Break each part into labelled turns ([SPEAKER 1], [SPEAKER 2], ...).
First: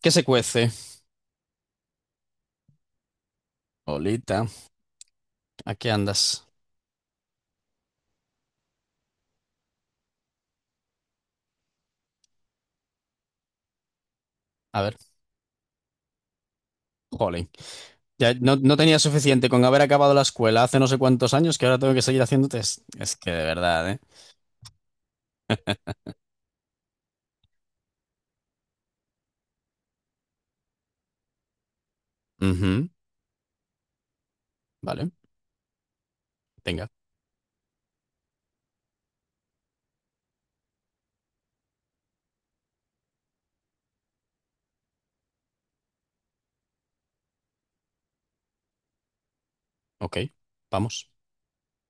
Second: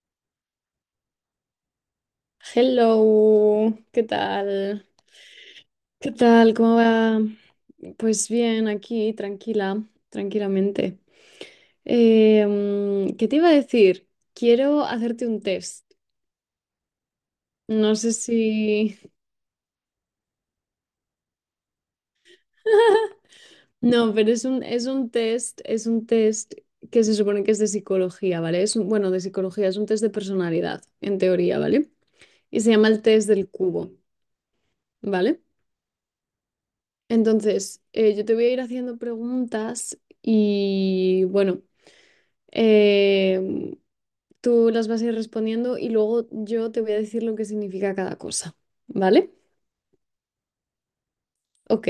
[SPEAKER 1] ¿Qué se cuece?
[SPEAKER 2] Hello, ¿qué
[SPEAKER 1] Olita,
[SPEAKER 2] tal?
[SPEAKER 1] ¿a qué
[SPEAKER 2] ¿Qué
[SPEAKER 1] andas?
[SPEAKER 2] tal? ¿Cómo va? Pues bien, aquí, tranquila, tranquilamente. ¿Qué te iba a decir?
[SPEAKER 1] A
[SPEAKER 2] Quiero
[SPEAKER 1] ver,
[SPEAKER 2] hacerte un test.
[SPEAKER 1] jolín.
[SPEAKER 2] No sé
[SPEAKER 1] Ya
[SPEAKER 2] si...
[SPEAKER 1] no tenía suficiente con haber acabado la escuela hace no sé cuántos años que ahora tengo que seguir haciendo test. Es que de verdad, ¿eh?
[SPEAKER 2] No, pero es un test que se supone que es de psicología, ¿vale? Es un- bueno, de psicología, es un test de personalidad, en teoría, ¿vale? Y se
[SPEAKER 1] Ujú,
[SPEAKER 2] llama el test del cubo,
[SPEAKER 1] vale,
[SPEAKER 2] ¿vale?
[SPEAKER 1] venga,
[SPEAKER 2] Entonces, yo te voy a ir haciendo preguntas y bueno, em, tú las vas a ir respondiendo y luego yo te voy a decir lo que significa cada cosa, ¿vale?
[SPEAKER 1] ok, vamos.
[SPEAKER 2] Ok,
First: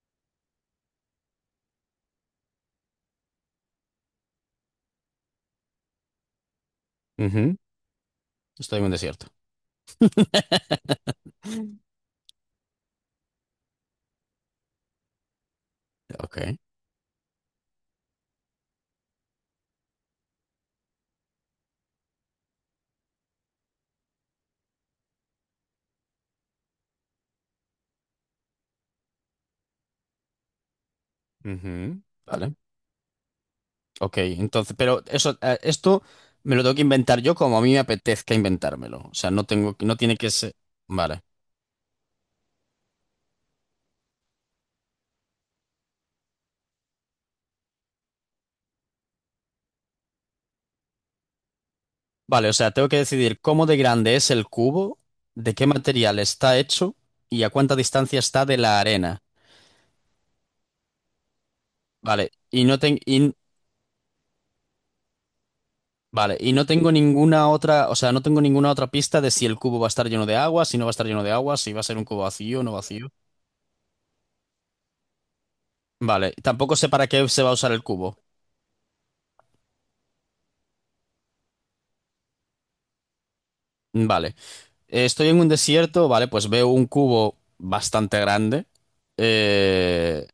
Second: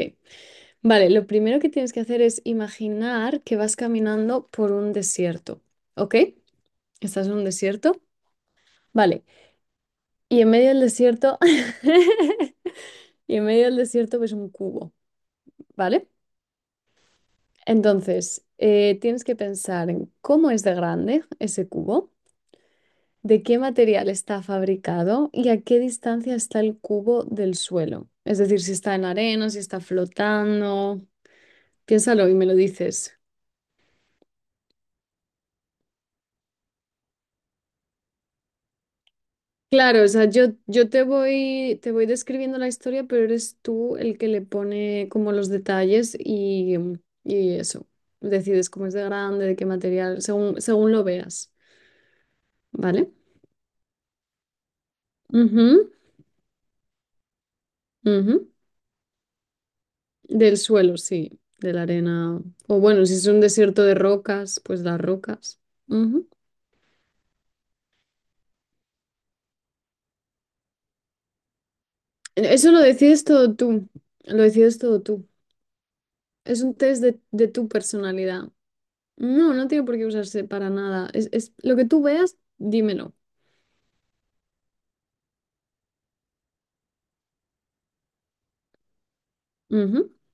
[SPEAKER 2] vale, lo primero que tienes que hacer es imaginar que vas caminando por un desierto, ¿ok? Estás en un
[SPEAKER 1] Ujú,
[SPEAKER 2] desierto,
[SPEAKER 1] estoy en un
[SPEAKER 2] vale,
[SPEAKER 1] desierto.
[SPEAKER 2] y en medio del desierto, y en medio del desierto ves un cubo, ¿vale?
[SPEAKER 1] Ok,
[SPEAKER 2] Entonces, tienes que pensar en cómo es de grande ese cubo. ¿De qué material está fabricado y a qué distancia está el cubo del suelo? Es decir, si está en arena, si está flotando.
[SPEAKER 1] ujú,
[SPEAKER 2] Piénsalo y me
[SPEAKER 1] vale,
[SPEAKER 2] lo dices.
[SPEAKER 1] ok. Entonces, pero eso, esto me lo tengo que inventar yo como a mí me apetezca inventármelo. O sea, no
[SPEAKER 2] Claro, o
[SPEAKER 1] tiene
[SPEAKER 2] sea,
[SPEAKER 1] que
[SPEAKER 2] yo,
[SPEAKER 1] ser.
[SPEAKER 2] yo te
[SPEAKER 1] Vale.
[SPEAKER 2] voy, te voy describiendo la historia, pero eres tú el que le pone como los detalles y eso. Decides cómo es de grande, de qué material, según lo veas.
[SPEAKER 1] Vale, o sea, tengo que
[SPEAKER 2] ¿Vale?
[SPEAKER 1] decidir cómo de grande es el cubo, de qué
[SPEAKER 2] Ujú,
[SPEAKER 1] material está hecho y a cuánta distancia está
[SPEAKER 2] ujú.
[SPEAKER 1] de la arena.
[SPEAKER 2] Del suelo, sí, de la
[SPEAKER 1] Vale,
[SPEAKER 2] arena.
[SPEAKER 1] y no
[SPEAKER 2] O
[SPEAKER 1] ten-
[SPEAKER 2] bueno, si es
[SPEAKER 1] y-
[SPEAKER 2] un desierto de rocas, pues las rocas. Ujú.
[SPEAKER 1] vale, y no tengo ninguna otra, o sea, no tengo ninguna otra pista de si el cubo va a estar lleno de agua, si no va a estar lleno de agua, si va a ser un cubo vacío o
[SPEAKER 2] Eso
[SPEAKER 1] no
[SPEAKER 2] lo
[SPEAKER 1] vacío.
[SPEAKER 2] decides todo tú. Lo decides todo tú.
[SPEAKER 1] Vale,
[SPEAKER 2] Es un
[SPEAKER 1] tampoco sé
[SPEAKER 2] test
[SPEAKER 1] para
[SPEAKER 2] de,
[SPEAKER 1] qué se
[SPEAKER 2] de
[SPEAKER 1] va a
[SPEAKER 2] tu
[SPEAKER 1] usar el cubo.
[SPEAKER 2] personalidad. No, no tiene por qué usarse para nada. Es lo que tú veas, dímelo.
[SPEAKER 1] Vale, estoy en un desierto, vale, pues veo un cubo bastante grande.
[SPEAKER 2] Ujú.
[SPEAKER 1] Eh,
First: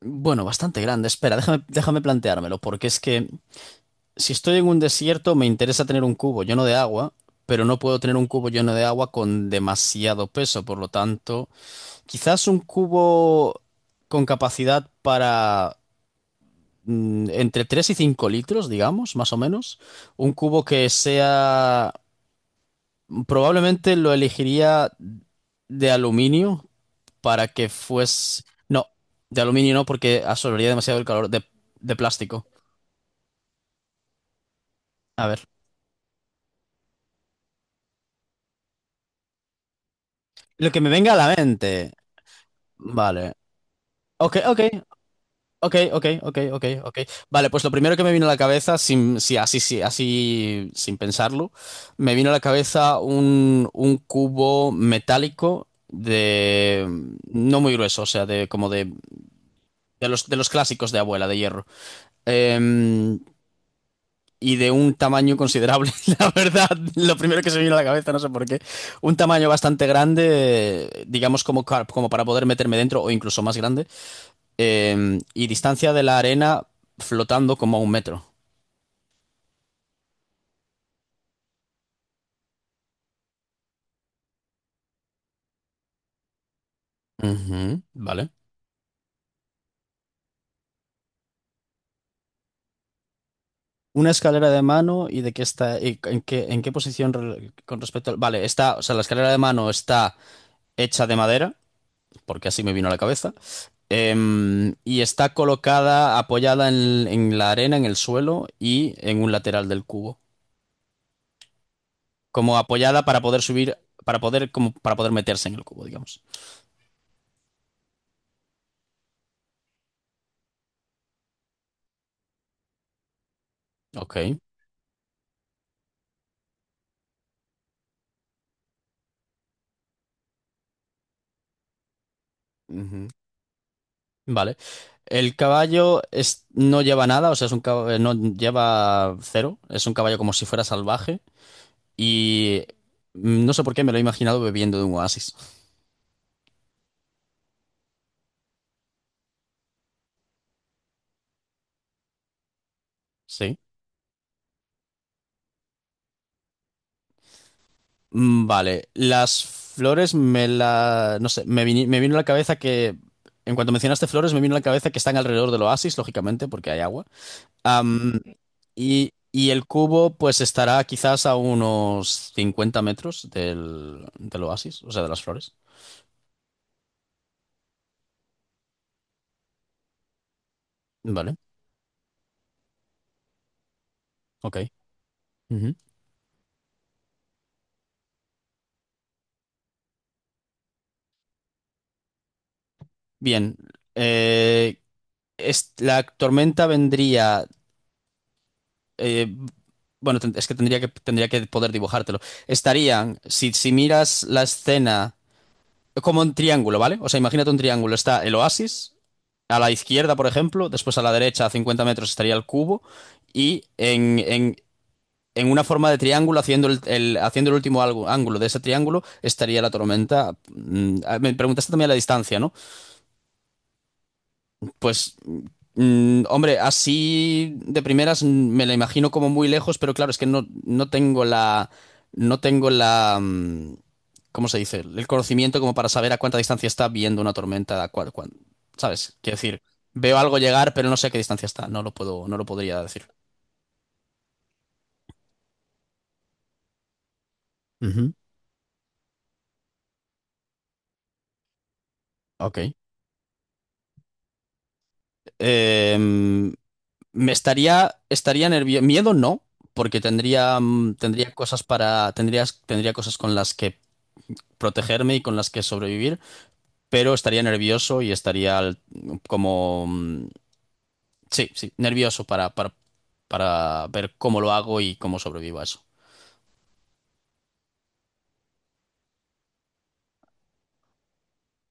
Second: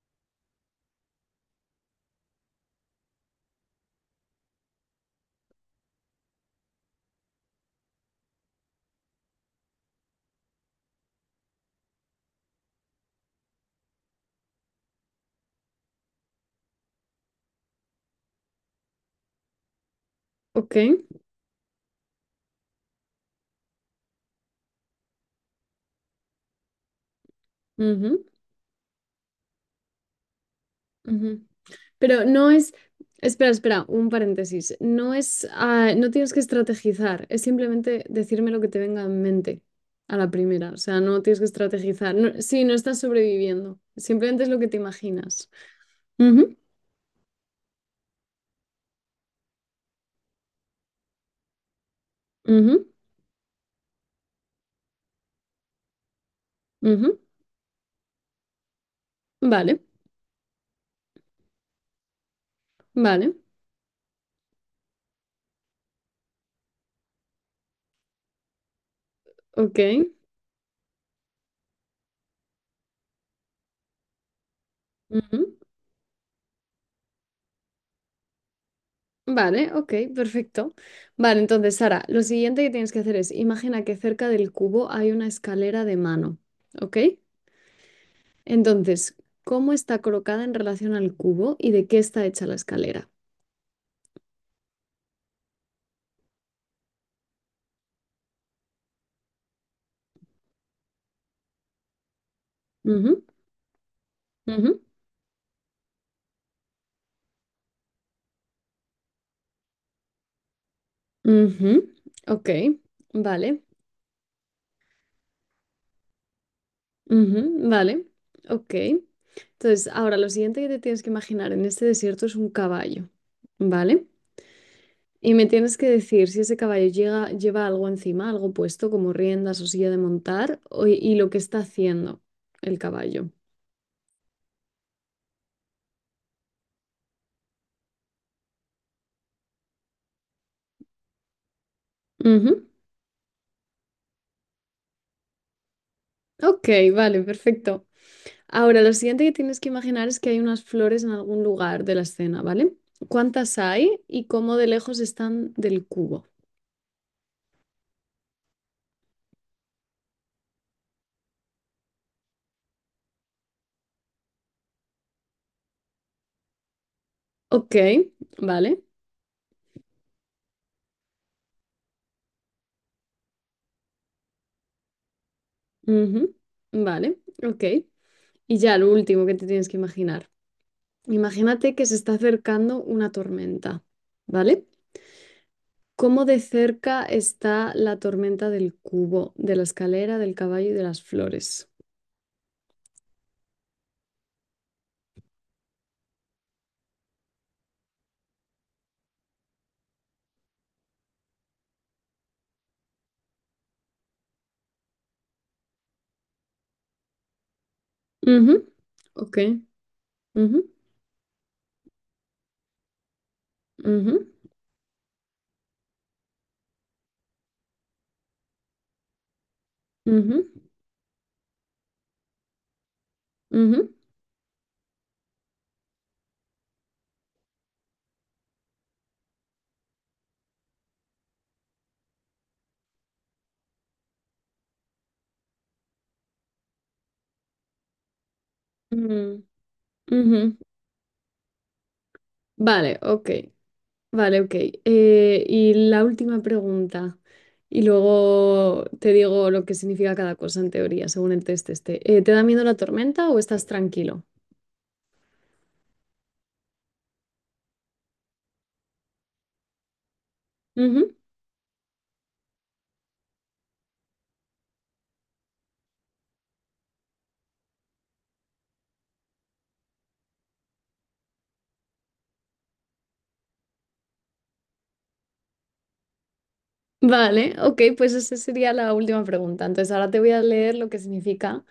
[SPEAKER 1] bueno, bastante grande. Espera, déjame planteármelo, porque es que si estoy en un desierto, me interesa tener un cubo lleno de agua, pero no puedo tener un cubo lleno de agua con demasiado peso. Por lo tanto, quizás un cubo con capacidad para entre 3 y 5 litros, digamos, más o menos. Un cubo
[SPEAKER 2] Ok.
[SPEAKER 1] que sea... Probablemente lo elegiría de aluminio para que
[SPEAKER 2] Ujú,
[SPEAKER 1] fuese... No, de aluminio no, porque absorbería demasiado el calor
[SPEAKER 2] ujú.
[SPEAKER 1] de
[SPEAKER 2] Pero
[SPEAKER 1] plástico.
[SPEAKER 2] no es, espera, espera, un paréntesis. No
[SPEAKER 1] A ver.
[SPEAKER 2] es, ah, no tienes que estrategizar, es simplemente decirme lo que te venga en mente a la
[SPEAKER 1] Lo
[SPEAKER 2] primera. O
[SPEAKER 1] que me
[SPEAKER 2] sea,
[SPEAKER 1] venga a
[SPEAKER 2] no
[SPEAKER 1] la
[SPEAKER 2] tienes que
[SPEAKER 1] mente.
[SPEAKER 2] estrategizar. No- sí, no estás
[SPEAKER 1] Vale.
[SPEAKER 2] sobreviviendo, simplemente es lo
[SPEAKER 1] Ok.
[SPEAKER 2] que te imaginas. Ujú,
[SPEAKER 1] Ok. Vale, pues lo primero que me vino a la cabeza, sin, sí, sí, así, sin pensarlo, me vino a la
[SPEAKER 2] ujú,
[SPEAKER 1] cabeza un cubo metálico de,
[SPEAKER 2] ujú.
[SPEAKER 1] no muy grueso, o sea, de como
[SPEAKER 2] Vale,
[SPEAKER 1] de los clásicos de abuela, de hierro. Em,
[SPEAKER 2] vale,
[SPEAKER 1] y de un tamaño considerable, la verdad, lo primero que se me vino a la cabeza, no sé por qué. Un tamaño
[SPEAKER 2] ok.
[SPEAKER 1] bastante grande, digamos como para poder meterme dentro o incluso más grande y
[SPEAKER 2] Ujú,
[SPEAKER 1] distancia de la arena, flotando como a 1 metro.
[SPEAKER 2] vale, ok, perfecto. Vale, entonces, Sara, lo siguiente que tienes que hacer es, imagina que cerca del cubo hay una escalera de mano, ¿ok?
[SPEAKER 1] Ujú, vale.
[SPEAKER 2] Entonces, ¿cómo está colocada en relación al cubo y de qué está hecha la escalera?
[SPEAKER 1] Una escalera de mano y de qué está, y en qué posición re- con respecto al... Vale, está, o sea, la escalera de mano está hecha de madera, porque así me vino a la
[SPEAKER 2] Ujú,
[SPEAKER 1] cabeza,
[SPEAKER 2] ujú,
[SPEAKER 1] y está colocada, apoyada en la arena, en el suelo y en un lateral del cubo,
[SPEAKER 2] ujú. Ok,
[SPEAKER 1] como apoyada para poder
[SPEAKER 2] vale.
[SPEAKER 1] subir, como para poder meterse en el cubo, digamos.
[SPEAKER 2] Ujú, vale. Ok. Entonces, ahora lo siguiente que te tienes que imaginar en este desierto es un caballo, ¿vale?
[SPEAKER 1] Ok.
[SPEAKER 2] Y me tienes que decir si ese caballo llega- lleva algo encima, algo puesto, como riendas o silla de montar, o- y lo que está haciendo el
[SPEAKER 1] Ujú.
[SPEAKER 2] caballo.
[SPEAKER 1] Vale. No lleva nada, o sea, es un no lleva cero, es un caballo como si fuera salvaje y
[SPEAKER 2] Ujú.
[SPEAKER 1] no sé por qué me lo he imaginado bebiendo de un oasis.
[SPEAKER 2] Ok, vale, perfecto. Ahora, lo siguiente que tienes que imaginar es que hay unas flores en algún lugar de la escena, ¿vale?
[SPEAKER 1] Sí.
[SPEAKER 2] ¿Cuántas hay y cómo de lejos están del cubo?
[SPEAKER 1] Vale, las flores me la... no sé, me vino a la cabeza que... En cuanto mencionaste flores, me vino a la cabeza que están alrededor del oasis, lógicamente, porque hay agua.
[SPEAKER 2] Ok,
[SPEAKER 1] Am,
[SPEAKER 2] vale.
[SPEAKER 1] y el cubo pues estará quizás a unos 50 metros del, del oasis, o sea, de las flores.
[SPEAKER 2] Ujú, vale, ok. Y ya lo último que te tienes que imaginar.
[SPEAKER 1] Vale,
[SPEAKER 2] Imagínate que se está acercando una tormenta,
[SPEAKER 1] ok.
[SPEAKER 2] ¿vale? ¿Cómo de cerca está la tormenta del cubo, de la escalera, del caballo y de las flores?
[SPEAKER 1] Bien, eh, la tormenta vendría, eh, bueno, ten- es que tendría que tendría que poder dibujártelo. Estarían, si miras la escena como un triángulo, ¿vale? O sea, imagínate un triángulo. Está el
[SPEAKER 2] Ujú,
[SPEAKER 1] oasis,
[SPEAKER 2] ok.
[SPEAKER 1] a la izquierda, por
[SPEAKER 2] Ujú,
[SPEAKER 1] ejemplo, después a la derecha, a 50 metros, estaría el cubo, y
[SPEAKER 2] ujú,
[SPEAKER 1] en una forma de triángulo, haciendo el último ángulo de ese triángulo, estaría la tormenta.
[SPEAKER 2] ujú,
[SPEAKER 1] Me preguntaste también la distancia, ¿no?
[SPEAKER 2] ujú,
[SPEAKER 1] Pues, hombre, así de primeras, me la imagino como muy lejos, pero claro, es que no tengo la, no tengo la, ¿cómo se dice? El conocimiento como para saber a cuánta distancia está viendo una tormenta, ¿sabes? Quiero
[SPEAKER 2] ujú,
[SPEAKER 1] decir, veo algo
[SPEAKER 2] ujú.
[SPEAKER 1] llegar, pero no sé a qué distancia está, no lo puedo, no lo podría
[SPEAKER 2] Vale,
[SPEAKER 1] decir.
[SPEAKER 2] ok, vale, ok. Y la última pregunta, y
[SPEAKER 1] Ujú.
[SPEAKER 2] luego te digo lo que significa cada cosa en teoría, según el test este. ¿Te da miedo
[SPEAKER 1] Ok.
[SPEAKER 2] la tormenta o estás tranquilo?
[SPEAKER 1] Em, Estaría nervioso. Miedo no, porque tendría,
[SPEAKER 2] Ujú.
[SPEAKER 1] tendría cosas con las que protegerme y con las que sobrevivir, pero estaría nervioso y estaría como... mm, sí, sí, nervioso para ver cómo lo hago y cómo sobrevivo a eso.
[SPEAKER 2] Vale, ok, pues esa sería la última pregunta. Entonces ahora te voy a leer lo que significa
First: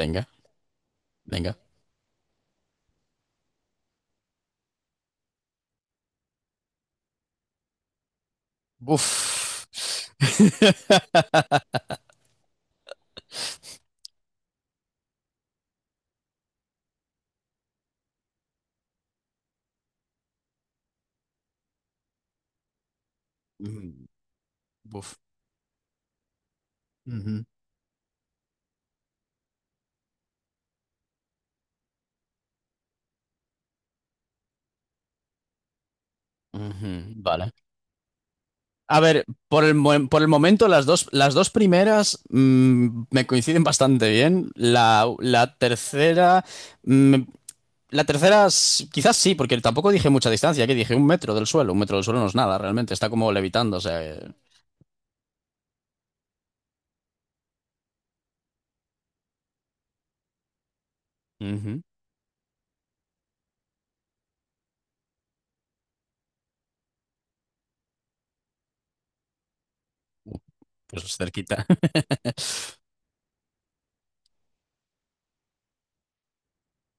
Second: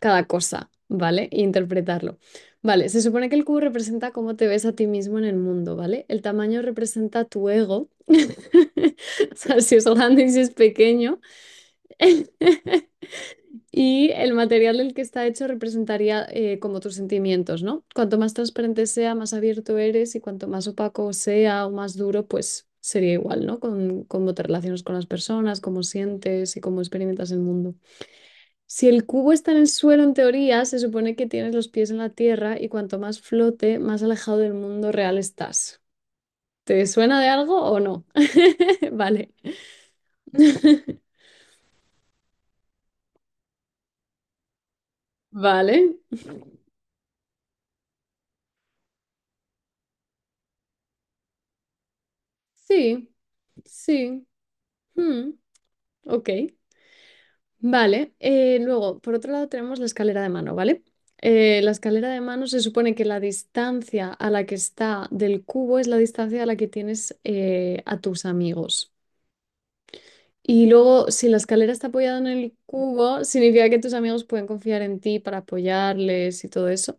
[SPEAKER 2] cada cosa, ¿vale? E
[SPEAKER 1] venga.
[SPEAKER 2] interpretarlo. Vale, se supone que el cubo representa cómo te ves a ti mismo en el mundo, ¿vale? El tamaño representa tu ego, o sea,
[SPEAKER 1] Buf.
[SPEAKER 2] si es grande y si es pequeño. Y el material del que está hecho representaría como tus sentimientos, ¿no? Cuanto más transparente sea, más abierto eres y cuanto más opaco sea o más duro, pues sería igual, ¿no? Con
[SPEAKER 1] Mm,
[SPEAKER 2] cómo te relacionas con las
[SPEAKER 1] Uf.
[SPEAKER 2] personas, cómo sientes y cómo experimentas el
[SPEAKER 1] Ujú.
[SPEAKER 2] mundo. Si el cubo está en el suelo, en teoría, se supone que tienes los pies en la tierra y cuanto más flote, más alejado del mundo real estás. ¿Te
[SPEAKER 1] Ujú,
[SPEAKER 2] suena de
[SPEAKER 1] vale.
[SPEAKER 2] algo o no?
[SPEAKER 1] A ver,
[SPEAKER 2] Vale.
[SPEAKER 1] por el momento las dos primeras, me coinciden bastante bien. La
[SPEAKER 2] Vale.
[SPEAKER 1] tercera, mm, la tercera, quizás sí, porque tampoco dije mucha distancia, que dije 1 metro del suelo. 1 metro del suelo no es nada, realmente.
[SPEAKER 2] Sí,
[SPEAKER 1] Está como levitando, o sea,
[SPEAKER 2] sí. Hmm, ok. Vale, luego, por otro lado, tenemos la escalera de mano, ¿vale? La
[SPEAKER 1] ujú.
[SPEAKER 2] escalera de mano, se supone que la distancia a la que está del cubo es la distancia a la que tienes a tus amigos. Y luego,
[SPEAKER 1] Pues
[SPEAKER 2] si la
[SPEAKER 1] cerquita.
[SPEAKER 2] escalera está apoyada en el cubo, significa que tus amigos pueden confiar en ti para apoyarles y todo eso.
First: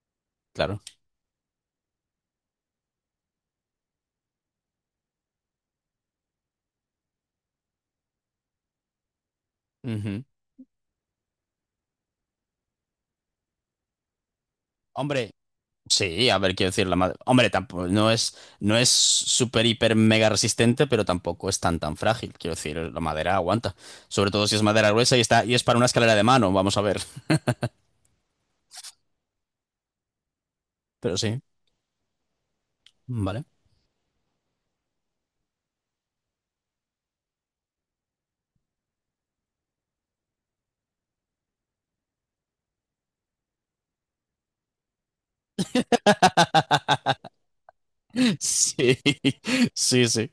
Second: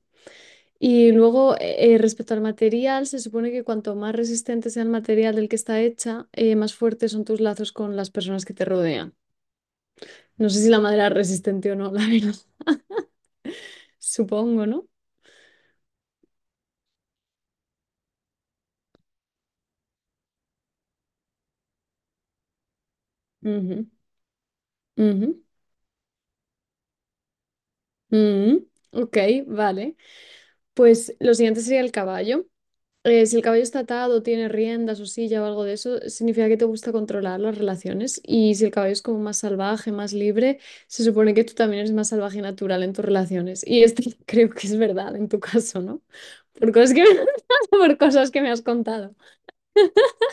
[SPEAKER 1] Claro.
[SPEAKER 2] Y luego, respecto al material, se supone que cuanto más resistente sea el material del que está hecha, más fuertes son tus lazos con las personas que te rodean.
[SPEAKER 1] Ujú.
[SPEAKER 2] No sé si la madera es resistente o no, la verdad. Supongo, ¿no?
[SPEAKER 1] Hombre, sí, a ver, quiero decir, la madre. Hombre, tampoco, no es súper, hiper, mega resistente, pero tampoco es tan, tan frágil. Quiero decir, la madera aguanta.
[SPEAKER 2] Ujú,
[SPEAKER 1] Sobre todo si es madera gruesa y
[SPEAKER 2] ujú,
[SPEAKER 1] está, y es para una escalera de mano, vamos a ver.
[SPEAKER 2] ujú. Ok, vale. Pues
[SPEAKER 1] Pero
[SPEAKER 2] lo
[SPEAKER 1] sí,
[SPEAKER 2] siguiente sería el caballo. Si el
[SPEAKER 1] vale.
[SPEAKER 2] caballo está atado, tiene riendas o silla o algo de eso, significa que te gusta controlar las relaciones. Y si el caballo es como más salvaje, más libre, se supone que tú también eres más salvaje y natural en tus relaciones. Y esto creo que es verdad en tu caso, ¿no? Por cosas que me, por cosas que me has
[SPEAKER 1] Sí,
[SPEAKER 2] contado.
[SPEAKER 1] sí, sí.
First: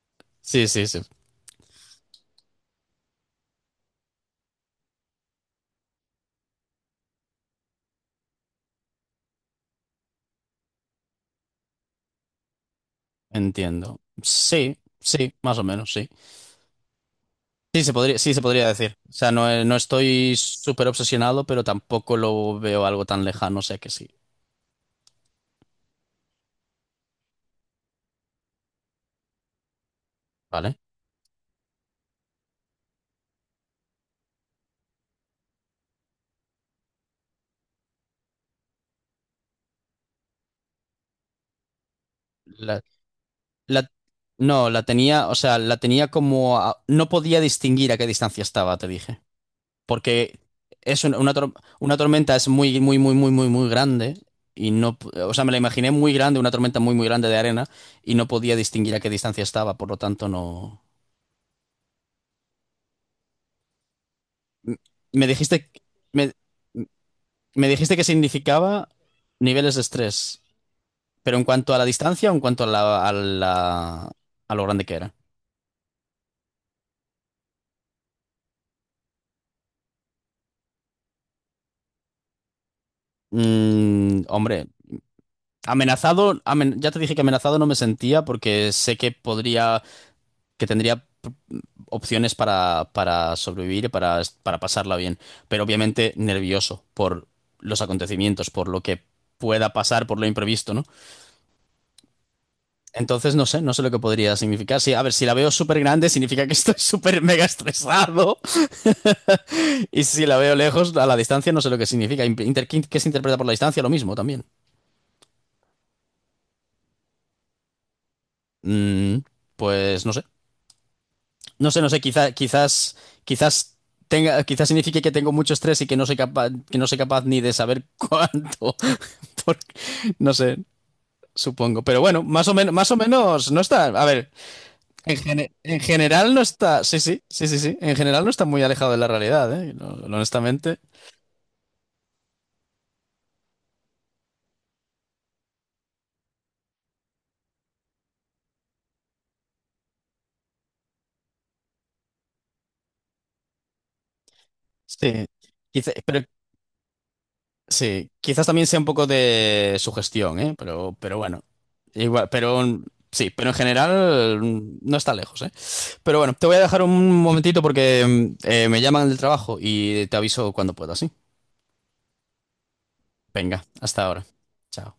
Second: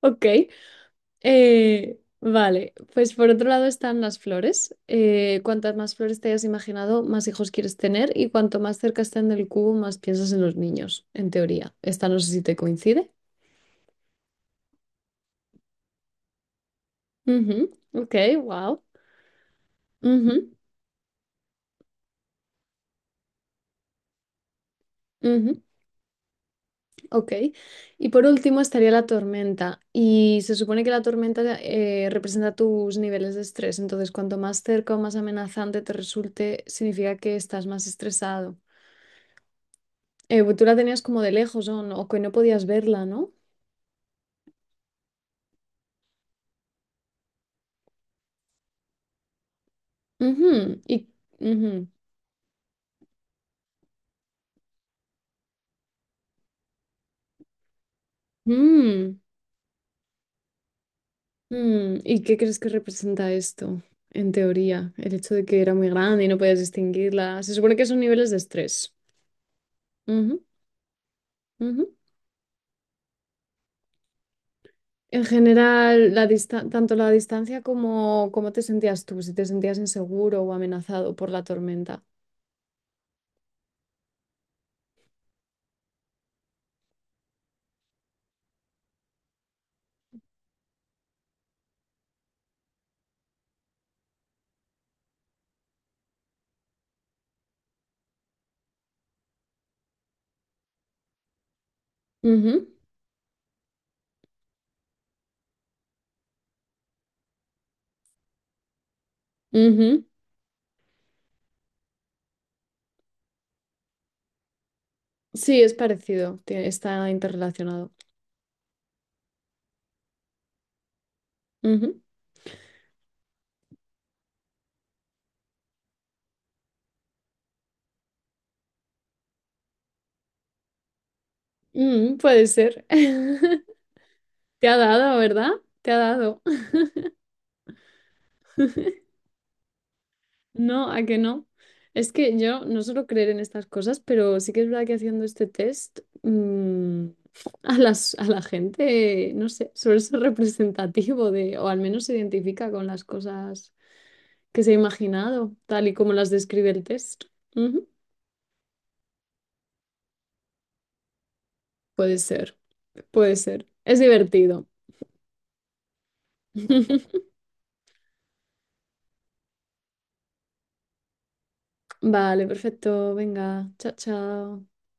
[SPEAKER 2] Ok.
[SPEAKER 1] Sí, sí, sí.
[SPEAKER 2] Vale, pues por otro lado están las flores. Cuantas más flores te hayas imaginado, más hijos quieres tener, y cuanto más cerca estén del cubo, más piensas en los niños, en teoría. Esta no sé si te coincide.
[SPEAKER 1] Entiendo. Sí, sí, más o menos, sí.
[SPEAKER 2] Ujú, ok,
[SPEAKER 1] Sí, se podría
[SPEAKER 2] wow.
[SPEAKER 1] decir. O sea, no, no estoy
[SPEAKER 2] Ujú,
[SPEAKER 1] súper obsesionado, pero tampoco lo veo algo tan lejano, o sea que sí.
[SPEAKER 2] ujú, ok. Y por último estaría la tormenta. Y se
[SPEAKER 1] ¿Vale?
[SPEAKER 2] supone que la tormenta representa tus niveles de estrés. Entonces, cuanto más cerca o más amenazante te resulte, significa que estás más estresado. Pues tú la tenías como de lejos o, no- o que no podías
[SPEAKER 1] La,
[SPEAKER 2] verla, ¿no?
[SPEAKER 1] la- no, la tenía, o sea, la tenía como... no podía distinguir a qué distancia estaba, te dije. Porque
[SPEAKER 2] Ujú,
[SPEAKER 1] es
[SPEAKER 2] y, ujú.
[SPEAKER 1] una tormenta es muy, muy, muy, muy, muy, muy grande. Y no, o sea, me la imaginé muy grande, una tormenta muy, muy grande de arena, y no podía distinguir a qué
[SPEAKER 2] Mm,
[SPEAKER 1] distancia estaba, por lo tanto, no...
[SPEAKER 2] mm. ¿Y qué crees que representa esto, en teoría? El
[SPEAKER 1] Me
[SPEAKER 2] hecho de que
[SPEAKER 1] dijiste...
[SPEAKER 2] era muy grande y
[SPEAKER 1] Me,
[SPEAKER 2] no podías distinguirla. Se
[SPEAKER 1] Me
[SPEAKER 2] supone que
[SPEAKER 1] dijiste
[SPEAKER 2] son
[SPEAKER 1] que
[SPEAKER 2] niveles de
[SPEAKER 1] significaba
[SPEAKER 2] estrés.
[SPEAKER 1] niveles de estrés,
[SPEAKER 2] Ujú,
[SPEAKER 1] pero en cuanto a la
[SPEAKER 2] ujú.
[SPEAKER 1] distancia o en cuanto a a lo grande que era.
[SPEAKER 2] En general, la dista- tanto la distancia como cómo te sentías tú, si te sentías inseguro o amenazado por la tormenta.
[SPEAKER 1] Hombre, ya te dije que amenazado no me sentía porque sé que podría, que tendría opciones para sobrevivir y para pasarla bien, pero obviamente nervioso por los acontecimientos, por lo que pueda pasar, por lo imprevisto, ¿no?
[SPEAKER 2] Ujú,
[SPEAKER 1] Entonces no sé, no sé lo que podría significar. Sí, a ver, si la veo súper grande significa que estoy súper mega estresado. Y
[SPEAKER 2] ujú.
[SPEAKER 1] si la veo lejos, a la distancia no sé lo que significa. ¿Qué se interpreta por la distancia? Lo mismo también.
[SPEAKER 2] Sí, es parecido, tie- está interrelacionado.
[SPEAKER 1] Mm, pues no sé. No sé, no sé.
[SPEAKER 2] Ujú.
[SPEAKER 1] Quizás quizás signifique que tengo mucho estrés y que no soy capaz, que no soy capaz ni de saber cuánto. Por- no sé, supongo. Pero
[SPEAKER 2] Mm,
[SPEAKER 1] bueno,
[SPEAKER 2] puede ser.
[SPEAKER 1] más o menos no está. A ver,
[SPEAKER 2] Te ha dado, ¿verdad?
[SPEAKER 1] en
[SPEAKER 2] Te ha
[SPEAKER 1] general no
[SPEAKER 2] dado.
[SPEAKER 1] está. Sí, sí, sí, sí, sí. En general no está muy alejado de la realidad, ¿eh? No, honestamente.
[SPEAKER 2] No, ¿a que no? Es que yo no suelo creer en estas cosas, pero sí que es verdad que haciendo este test a las, a la gente, no sé, suele ser representativo de, o al menos se identifica con las cosas que se ha
[SPEAKER 1] Sí.
[SPEAKER 2] imaginado, tal
[SPEAKER 1] Quizá-
[SPEAKER 2] y como
[SPEAKER 1] pero
[SPEAKER 2] las describe el test. Ujú.
[SPEAKER 1] Sí, quizás también sea un poco de sugestión, ¿eh? Pero bueno,
[SPEAKER 2] Puede
[SPEAKER 1] igual,
[SPEAKER 2] ser,
[SPEAKER 1] pero sí,
[SPEAKER 2] puede
[SPEAKER 1] pero en
[SPEAKER 2] ser. Es
[SPEAKER 1] general,
[SPEAKER 2] divertido.
[SPEAKER 1] no está lejos, ¿eh? Pero bueno, te voy a dejar un momentito porque me llaman del trabajo y te aviso cuando pueda, ¿sí?
[SPEAKER 2] Vale, perfecto.
[SPEAKER 1] Venga,
[SPEAKER 2] Venga, chao,
[SPEAKER 1] hasta ahora.
[SPEAKER 2] chao.
[SPEAKER 1] Chao.